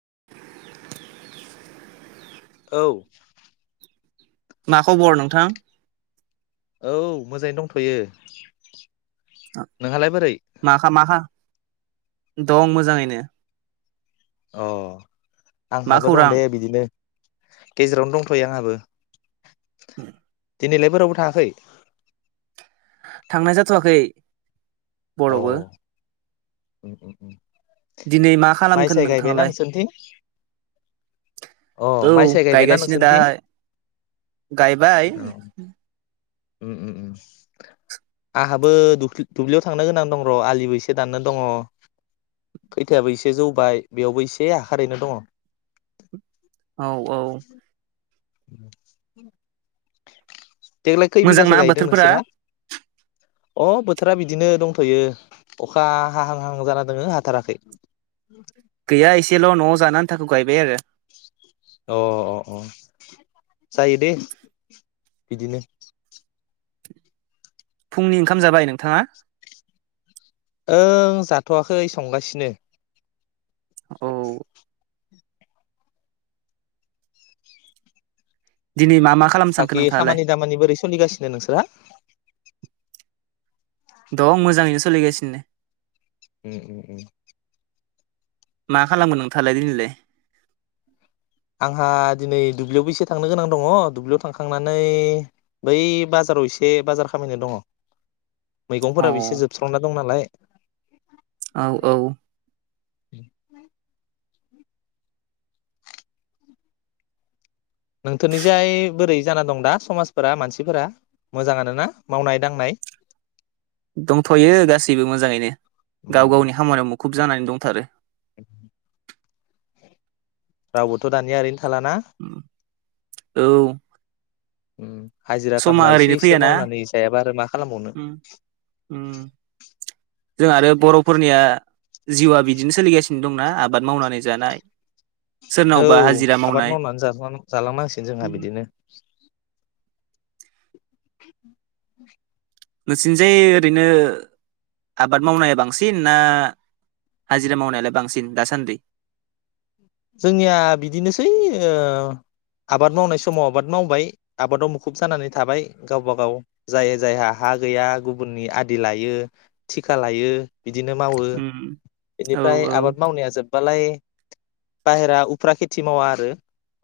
[inaudible] औ मा खबर नोंथां औ मोजाङै दंथ'यो। आ नोंहालाय बोरै माखा माखा दं मोजाङैनो अ मा आंहाबो दं खौरां दे बिदिनो गेजेरावनो दंथ'यो आंहाबो [inaudible] दिनैलाय बोरावबो थाङाखै थांनाय जाथ'वाखै अ बर'बो [unintelligible] दिनै मा माइ खालामगोन साय गायबायना नोंथाङालाय नोंसोरनिथिं अ औ माइ साय गायबायना गायगासिनो दा नोंसोरनिथिं गायबाय औ उम उम आंहाबो दुब्लियाव थांनो गोनां दं र' आलिबो एसे दाननो दङ खैथायाबो एसे जौबाय बेयावबो एसे हरिनो दङ। औ औ [inaudible] [inaudible] देग्लाय खै मोजांना बिगासो गायदों बोथोरफोरा नोंसोरहा अ बोथोरा बिदिनो दंथ'यो अखा हाहां हाहां जाना दोङो हाथाराखै गैया एसेल' न'आव जानो आन्थाखौ गायबाय आरो। अ अ, जायो दे, बिदिनो। फुंनि ओंखाम जाबाय नोंथाङा? ओ जाथ'वाखै संगासिनो। औ [inaudible] दिनै मा मा खालामनो सानखो बाखि नोंथाङालाय खामानि दामानि बोरै सोलिगासिनो नोंसोरा? दं मोजाङैनो सोलिगासिनो दे। ए ए ए। मा खालामगोन नोंथाङालाय दिनैलाय? आंहा दिनै दुब्लियावबो एसे थांनो गोनां दङ दुब्लियाव थांखांनानै बै बाजाराव एसे बाजार खामहैनो दङ। अ मैगंफोराबो एसे जोबस्रांना दं नालाय। औ औ [inaudible] नोंथोरनिजाय बोरै जाना दं दा समाजफोरा मानसिफोरा मोजां आरोना मावनाय दांनाय? दंथ'यो गासैबो मोजाङैनो गाव गावनि खामानियाव मुख खुब जानानै दंथारो। रावबोथ' दानिया ओरैनो थालाना? औ। उम। समा ओरैनो फैयाना आरो मा खालामबावनो जों आरो बर'फोरनिया जिउआ बिदिनो सोलिगासिनो दं ना आबाद मावनानै जानाय। औ सोरनावबा हाजिरा आबाद मावनाय मावनानै जालां जालांनांसिगोन जोंहा बिदिनो। [inaudible] नोंसिनिजाय ओरैनो आबाद मावनाया बांसिन ना हाजिरा मावनायालाय बांसिन दासान्दि? जोंनिया बिदिनोसै ओ आबाद मावनाय समाव आबाद मावबाय आबादाव मुखुब जानानै थाबाय गावबा गाव जाय जायहा हा गैया गुबुननि आदि लायो थिखा लायो। बिदिनो मावो उम औ इनिफ्राय औ आबाद मावनाया जोब्बालाय बाहेरा उफ्रा खेथि मावा आरो।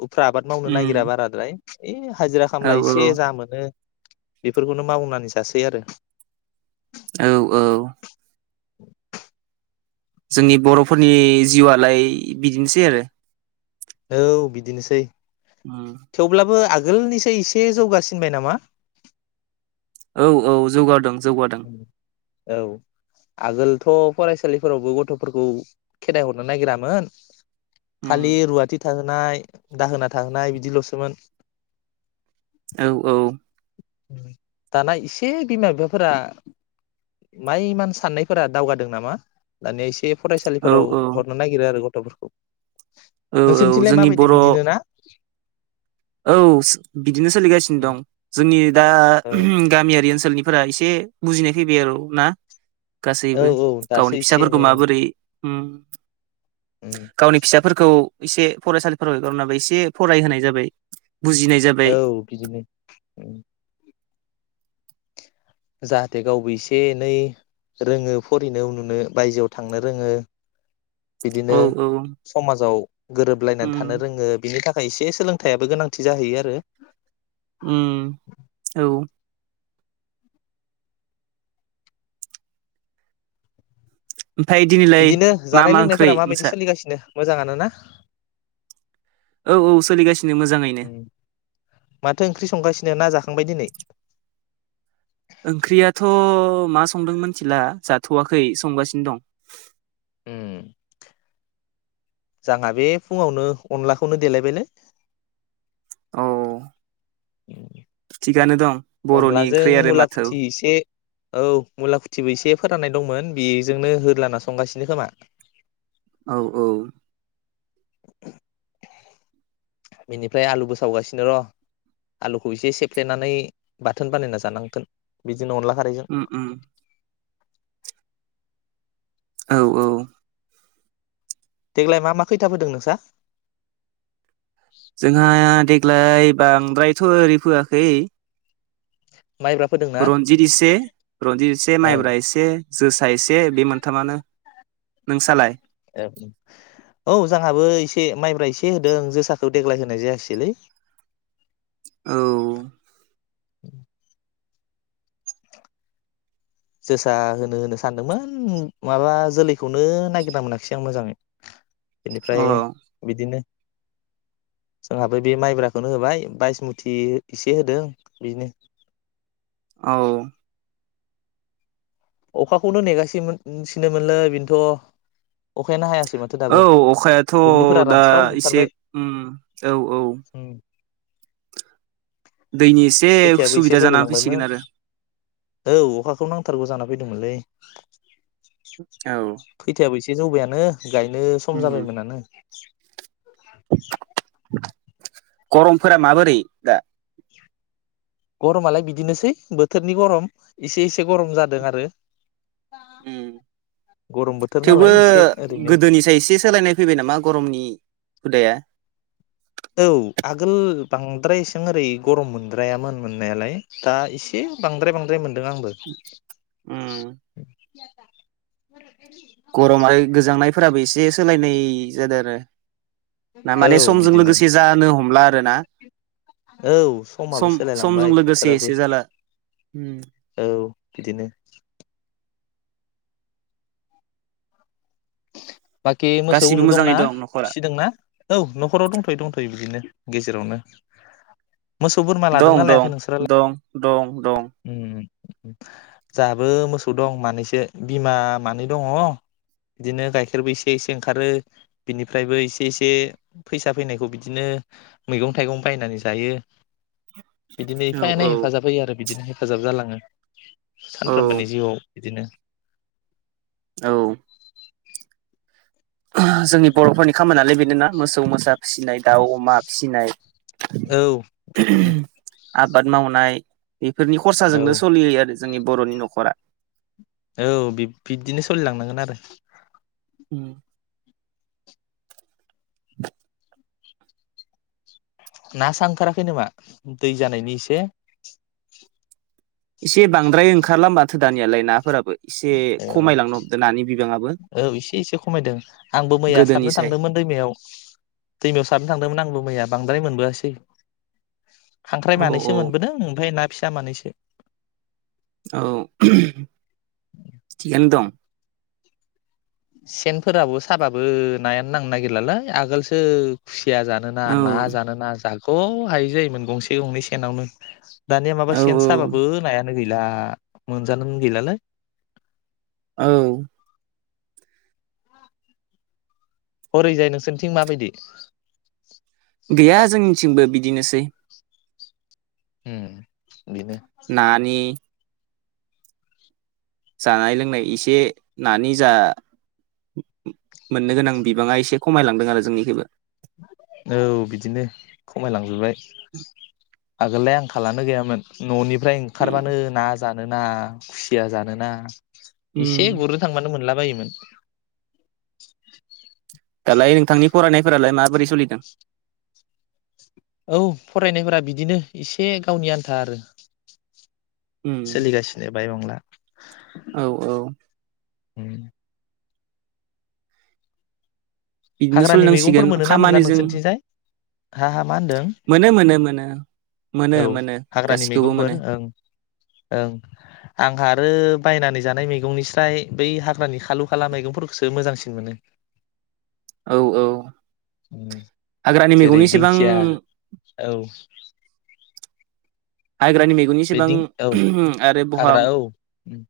उफ्रा आबाद मावनो उम नागिरा बाराद्राय। ए हाजिरा औ खामला एसे औ जा मोनो। बेफोरखौनो मावनानै जासै आरो। औ औ। जोंनि बर'फोरनि जिउआ लाय बिदिनोसै आरो। औ बिदिनोसै। थेवब्लाबो आ गोलनिसाय एसे जौगासिनबाय नामा? औ औ जौगादों । औ आगोलथ फरायसालिफोरावबो गथ'फोरखौ खेदाइ हरनो नागिरामोन । उम खालि रुवाथि थाहोनाय दाहोना थाहोनाय बिदिल'सोमोन । औ औ दाना एसे बिमा बिफाफोरा माइ मान साननायफोरा दावगादों नामा दानिया एसे औ फरायसालिफोराव औ हरनो नागिरो आरो गथ फोरखौ औ औ नोंसोरनिथिंलाय मा जोंनि बायदि बर' बिदिनो ना? औ बिदिनो सोलिगासिनो दं जोंनि दा औ गामियारि ओनसोलनि फोरा एसे बुजिनाय फैबाय आरोव ना औ गासैबो औ दासो गावनि एसे फिसाफोरखौ एनै ओं माबोरै उम उम गावनि फिसाफोरखौ एसे फरायसालिफोराव एगारहरनो हाबाय एसे फरायहोनाय जाबाय । औ बिदिनो जाहाथे गावबो एसे एनै रोङो फरायिनो उनुनो बायजोआव थांनो रोङो । औ बिदिनो औ समाजाव गोरोबलायनानै उम थानो रोङो बिनि थाख एसे सोलोंथायाइयाबो गोनांथि जाहैयो आरो उम औ ओमफाय दिनैलाय बिदिनो मा जानाय मा ओंख्रै लोंनायफोरा माबायदि नोंसा? सोलिगासिनो मोजाङानो ना? औ औ सोलिगासिन उम माथो ओंख्रि संगासिनो ना जाखां बाय दिनै ओंख्रियाथ मा संदों मिथिला जाथवाखै संगासिनो दं उम जाना बे फुङावनो अनलाखौनो देलायबायलै औ [inaudible] थिगआनो दं बर'नि अनलाजों ओंख्रि आरो मुला माथो खुथि इसे औ मुलाखुथिबो एसे फोराननाय दंमोन बेजोंनो होदलाना संगासिनो खोमा । औ औ बिनिफ्राय आलुबो सावगासिनो र' आलुखौ इसे सेफ्लेनानै बाथोन बानायना जानांगोन बि जोंना अनला खारैजों उम उम औ औ देग्लाय मा मा खैथाफोदों नोंसा जोंहा दे ग्लाय बांद्रायथ' ओरै फोयाखै माइब्रा फोदोंना? रनजित इसे रनजित इसे ओं माइब्रा इसे जोसा इसे बे मोनथामानो नोंसालाय ए माइब्रा एसे होदों जोसाखौ देग्लाय होनाय जायासैलै औ [inaudible] जोसा होनो होनो सानदोंमोन माबा जोलैखौनो नागिरना मोनाखिसै आं मोजांङै बेनिफ्राय अ बिदिनो जोंहाबो बे माइब्राखौनो होबाय बायसमुथि एसे होदों बिनो औ अखाखौनो नेगासिमोनसिनोमोनलै बेनोथ' अखायानो हायासै माथो औ दाबो अखायाथ' दुब्लिफोरा दा रानस्राव इसे जोबथारबाय उम औ औ उम दैनि एसे खैथायाबो एसे सुबिदा जानानै जौहोलांबायमोन फैसिगोन आरो औ अखाखौ नांथारगौ जाना फैदोंमोनलै खैथायाबो औ एसे जौबायानो गायनो सम उम जाबायमोनानो [inaudible] [unintelligible] गरमफोरा माबोरै दा गरमालाय बिदिनोसै बोथोरनि गरम इसे इसे गरम जादों आरो ओम गरम बोथोर थेवबो नालाय एसे ओरैनो गोदोनिसाय‌ एसे सोलायनाय फैबाय नामा गरमनि हुदाया औ आगोल बांद्राय एसां ओरै गरम मोनद्रायामोन मोननायालाय दा एसे बांद्राय बांद्राय मोन दों आंबो [unintelligible] उम फोराबो इसे सोलायनाय जादो आरो ना औ माने समजों बिदिनो लोगोसे जानो हमला रोना औ समाबो सोलायलांबाय लोगोसे बोथोराबो एसे जाला उम औ बिदिनो [inaudible] बाखि मोसौ गासिबो उनु दंना मोजाङै दं न'खरा फिसिदोंना औ न'खराव दंथ'यो दंथ'यो बिदिनो गेजेरावनो मोसौ बोरमा दं लादोंना दं लायाखै नोंसोरालाय? दं दं दं उम जाबो मोसौ दं मानैसो बिमा मानै दङ बिदिनो गाइखेरबो एसे एसे ओंखारो बिनिफ्रायबो एसे एसे फैसा फैनायखौ बिदिनो मैगं थाइगं बायनानै जायो। बिदिनो औ एफा एनै औ हेफाजाब होयो आरो बिदिनो हेफाजाब जालाङो। औ सानफ्रोमबोनि जिउआव बिदिनो औ जोंनि बर'फोरनि खामानियानो बेनो ना मोसौ मोसा फिनाय दाउ अमा फिसिनाय औ बेफोरनो आबाद मावनाय बेफोरनि औ खरसाजोंनो सोलियो आरो जों जोंनि बर'नि न'खरा औ बि-बिबदिनो सोलिलांनांगोन आरो उम ना सानथाखाराखै नामा दै जानायनि इसे? एसे बांद्राय ओंखारला माथो दानियालाय नाफोराबो एसे औ खमायलांनो हमदों नानि बिबाङाबो औ एसे एसे खमायदों आंबो मैया सारनो गोदोनिसाय थांदोंमोन दैमायाव दैमायाव सारनो थांदोंमोन आंबो मैया बांद्राय मोनबोआसै खांख्राय औ औ मानैसो मोनबोदों ओमफाय ना फिसा जामानैसो औ थिगानो दं सेनफोराबो साबाबो नायानो नांनो नागिरलालाय आगोलसो खुसि या जानोना ना औ जानोना जाख ख हायै जायोमोन गंसे गंनै सेनावनो दानिया औ माबा सेन साबाबो नाया नो गैला मोनजानो गैलालै औ हरैजाय नोंसोरनिथिं माबायदि? गैया जोंनिथिंबो बिदिनोसै। उम बेनो नानि जानाय लोंनाय इसे नानि जा मोननो गोनां बिबाङा एसे खमायलांदों आरो जोंनिखबो औ बिदिनो खमायलांजोबबाय आगोललाय आंखालानो गैयामोन न'नि फ्राय उम ओंखारबानो ना जानोना खुसिया जानोना उम इसे गुरनो थांबानो मोनला बायोमोन दालाय नोंथांनि फरायनायफोरालाय माबोरै सोलिदों? औ फरायनायफोरा बिदिनो एसे गावनि आन्था आरो उम सोलिगासिनो बायबांला औ औ उम बिदिनो हाग्रानि मैगंफोर सोलिनांसिगोन मोनोना मोनला खामानिजों नोंसोरथिंजाय हा हा मा होनदों मोनो मोनो मोनो मोनो औ मोनो हाग्रानि गासिखौबो मैगंफोर मोनो ओं ओं आंहा आरो बायनानै जानाय मैगंनि स्राय बै हाग्रानि खालु खाला मैगंफोरखौसो मोजांसिन मोनो। औ औ उम हाग्रानि जेरै मैगंनिसेबां दिंखिया औ हाग्रानि मैगं बे एसेबां दिं औ आरो बहा हाग्रा मा औ उम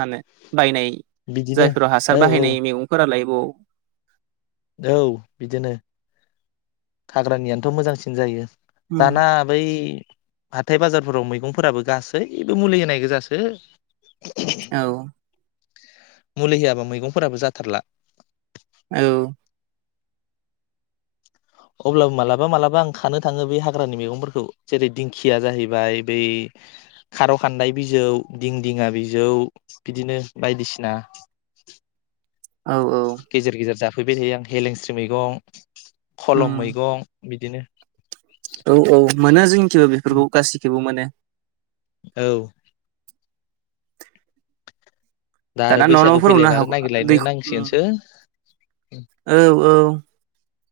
होनो बायनाय बिदिनो जायफोराव हासार औ औ बाहायनाय मैगंफोरालाय औ औ बिदिनो हाग्रानियानोथ' मोजांसिन जायो उम दाना बै हाथाय बाजारफोराव मैगंफोराबो गासैबो मुलि होनाय गोजासो। औ मुलि होयाबा मैगंफोराबो जाथारला औ अब्लाबो मालाबा मालाबा आं खानो थाङो बे हाग्रानि मैगंफोरखौ जेरै दिंखिया जाहैबाय बै खार' खान्दाय बिजौ दिंदिङा बिजौ बिदिनो बायदिसिना औ गेजेर गेजेर जा फैबाय थायो आं हेलेंस्रि मैगं खलम उम मैगं बिदिनो औ औ मोनो जों जोबो बेफोरखौ गाससिखौबो मोने औ दा आरो दाना न' बैसागु न'फोरावनो फैलायबा हा आरो दै नागिरलायनो ओम नांसिगोनसो औ औ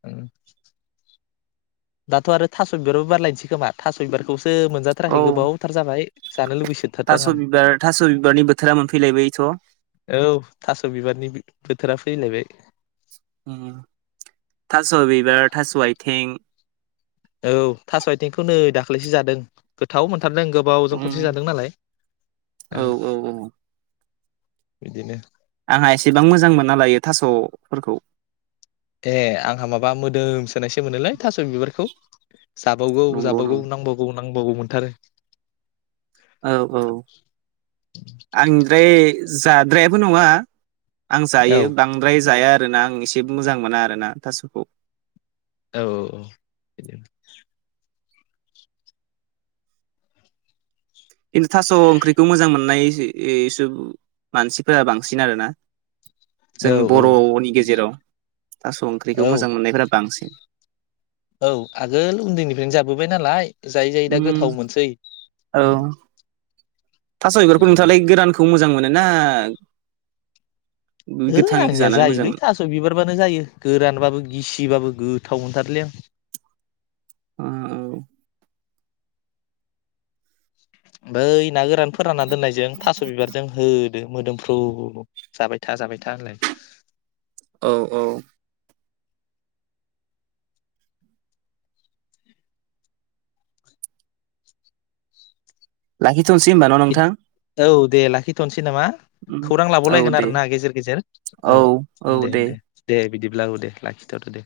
उम दाथ' आरो थास' बिबाराबबो बारलायनोसै खोमा थास' बिबारखौ सो औ मोनजाथाराखै गोबावथार जाबाय जानो लुुबैसोथारदों थास' आं बिबार थास' बिबारनि बोथोरा मोनफैलायबायथ' औ थास' बिबारनि बोथोरा फैलायबाय उम थास बिबार थास आथिं औ थास आथिंखौ नै दाख्लैसो जादों गोथाव मोन हाथारदों गोबावजों उम खनसे जादों नालाय औ औ औ बिदिनो आंहा एसेबां मोजां मोनालायो थासफोरखौ ए आंहा माबा मोदोम सोनायसो मोनोलै थास बिबारखौ जाबावगौ नंगौ जाबावगौ नंगौ नांबावगौ नांबागौ मोनथारो औ औ आं फ्राय जाद्रायाबो नंङा आं औ जायो बांद्राय जाया आरो आरोना आं एसे मोजां मोना आरोना थासखौ औ औ बिदि खिन्थु थास ओंख्रिखौ मोजां मोननायस मानसिफोरा बांसिन आरोना औ जोंनि बरनि गेजेराव थास औ ओंख्रिखौ मोजां मोननायफोरा बांसिन औ आगोल उन्दैनिफ्रायनो जाबोबाय नालाय जायै जायै दा उम गोथाव मोनसै औ थास' बेफोरखौ नोंथाङालाय गोरानखौ मोजां मोनो ना ओइ गोथाङैखौ आंनिया जानानै मोजां जायोलै मोनो थास' बिबारबानो जायो गोरानबाबो गिसिबाबो गोथाव मोनथारलै आं [inaudible] अ औ नै ना गोरान फोराना दोननायजों थास' बिबारजों हो मोदोमफ्रु जाबाय था जाबाय था होनलाय औ औ लाखि दिथ'नोसै होनोमबा न' नोंथां औ दे लाखिथनसै नामा खौरां औ लाबावलायगोन दे आरो ना गेजेर गेजेर औ दे दे दे बिदिब्लाबो दे लाखिथदो दे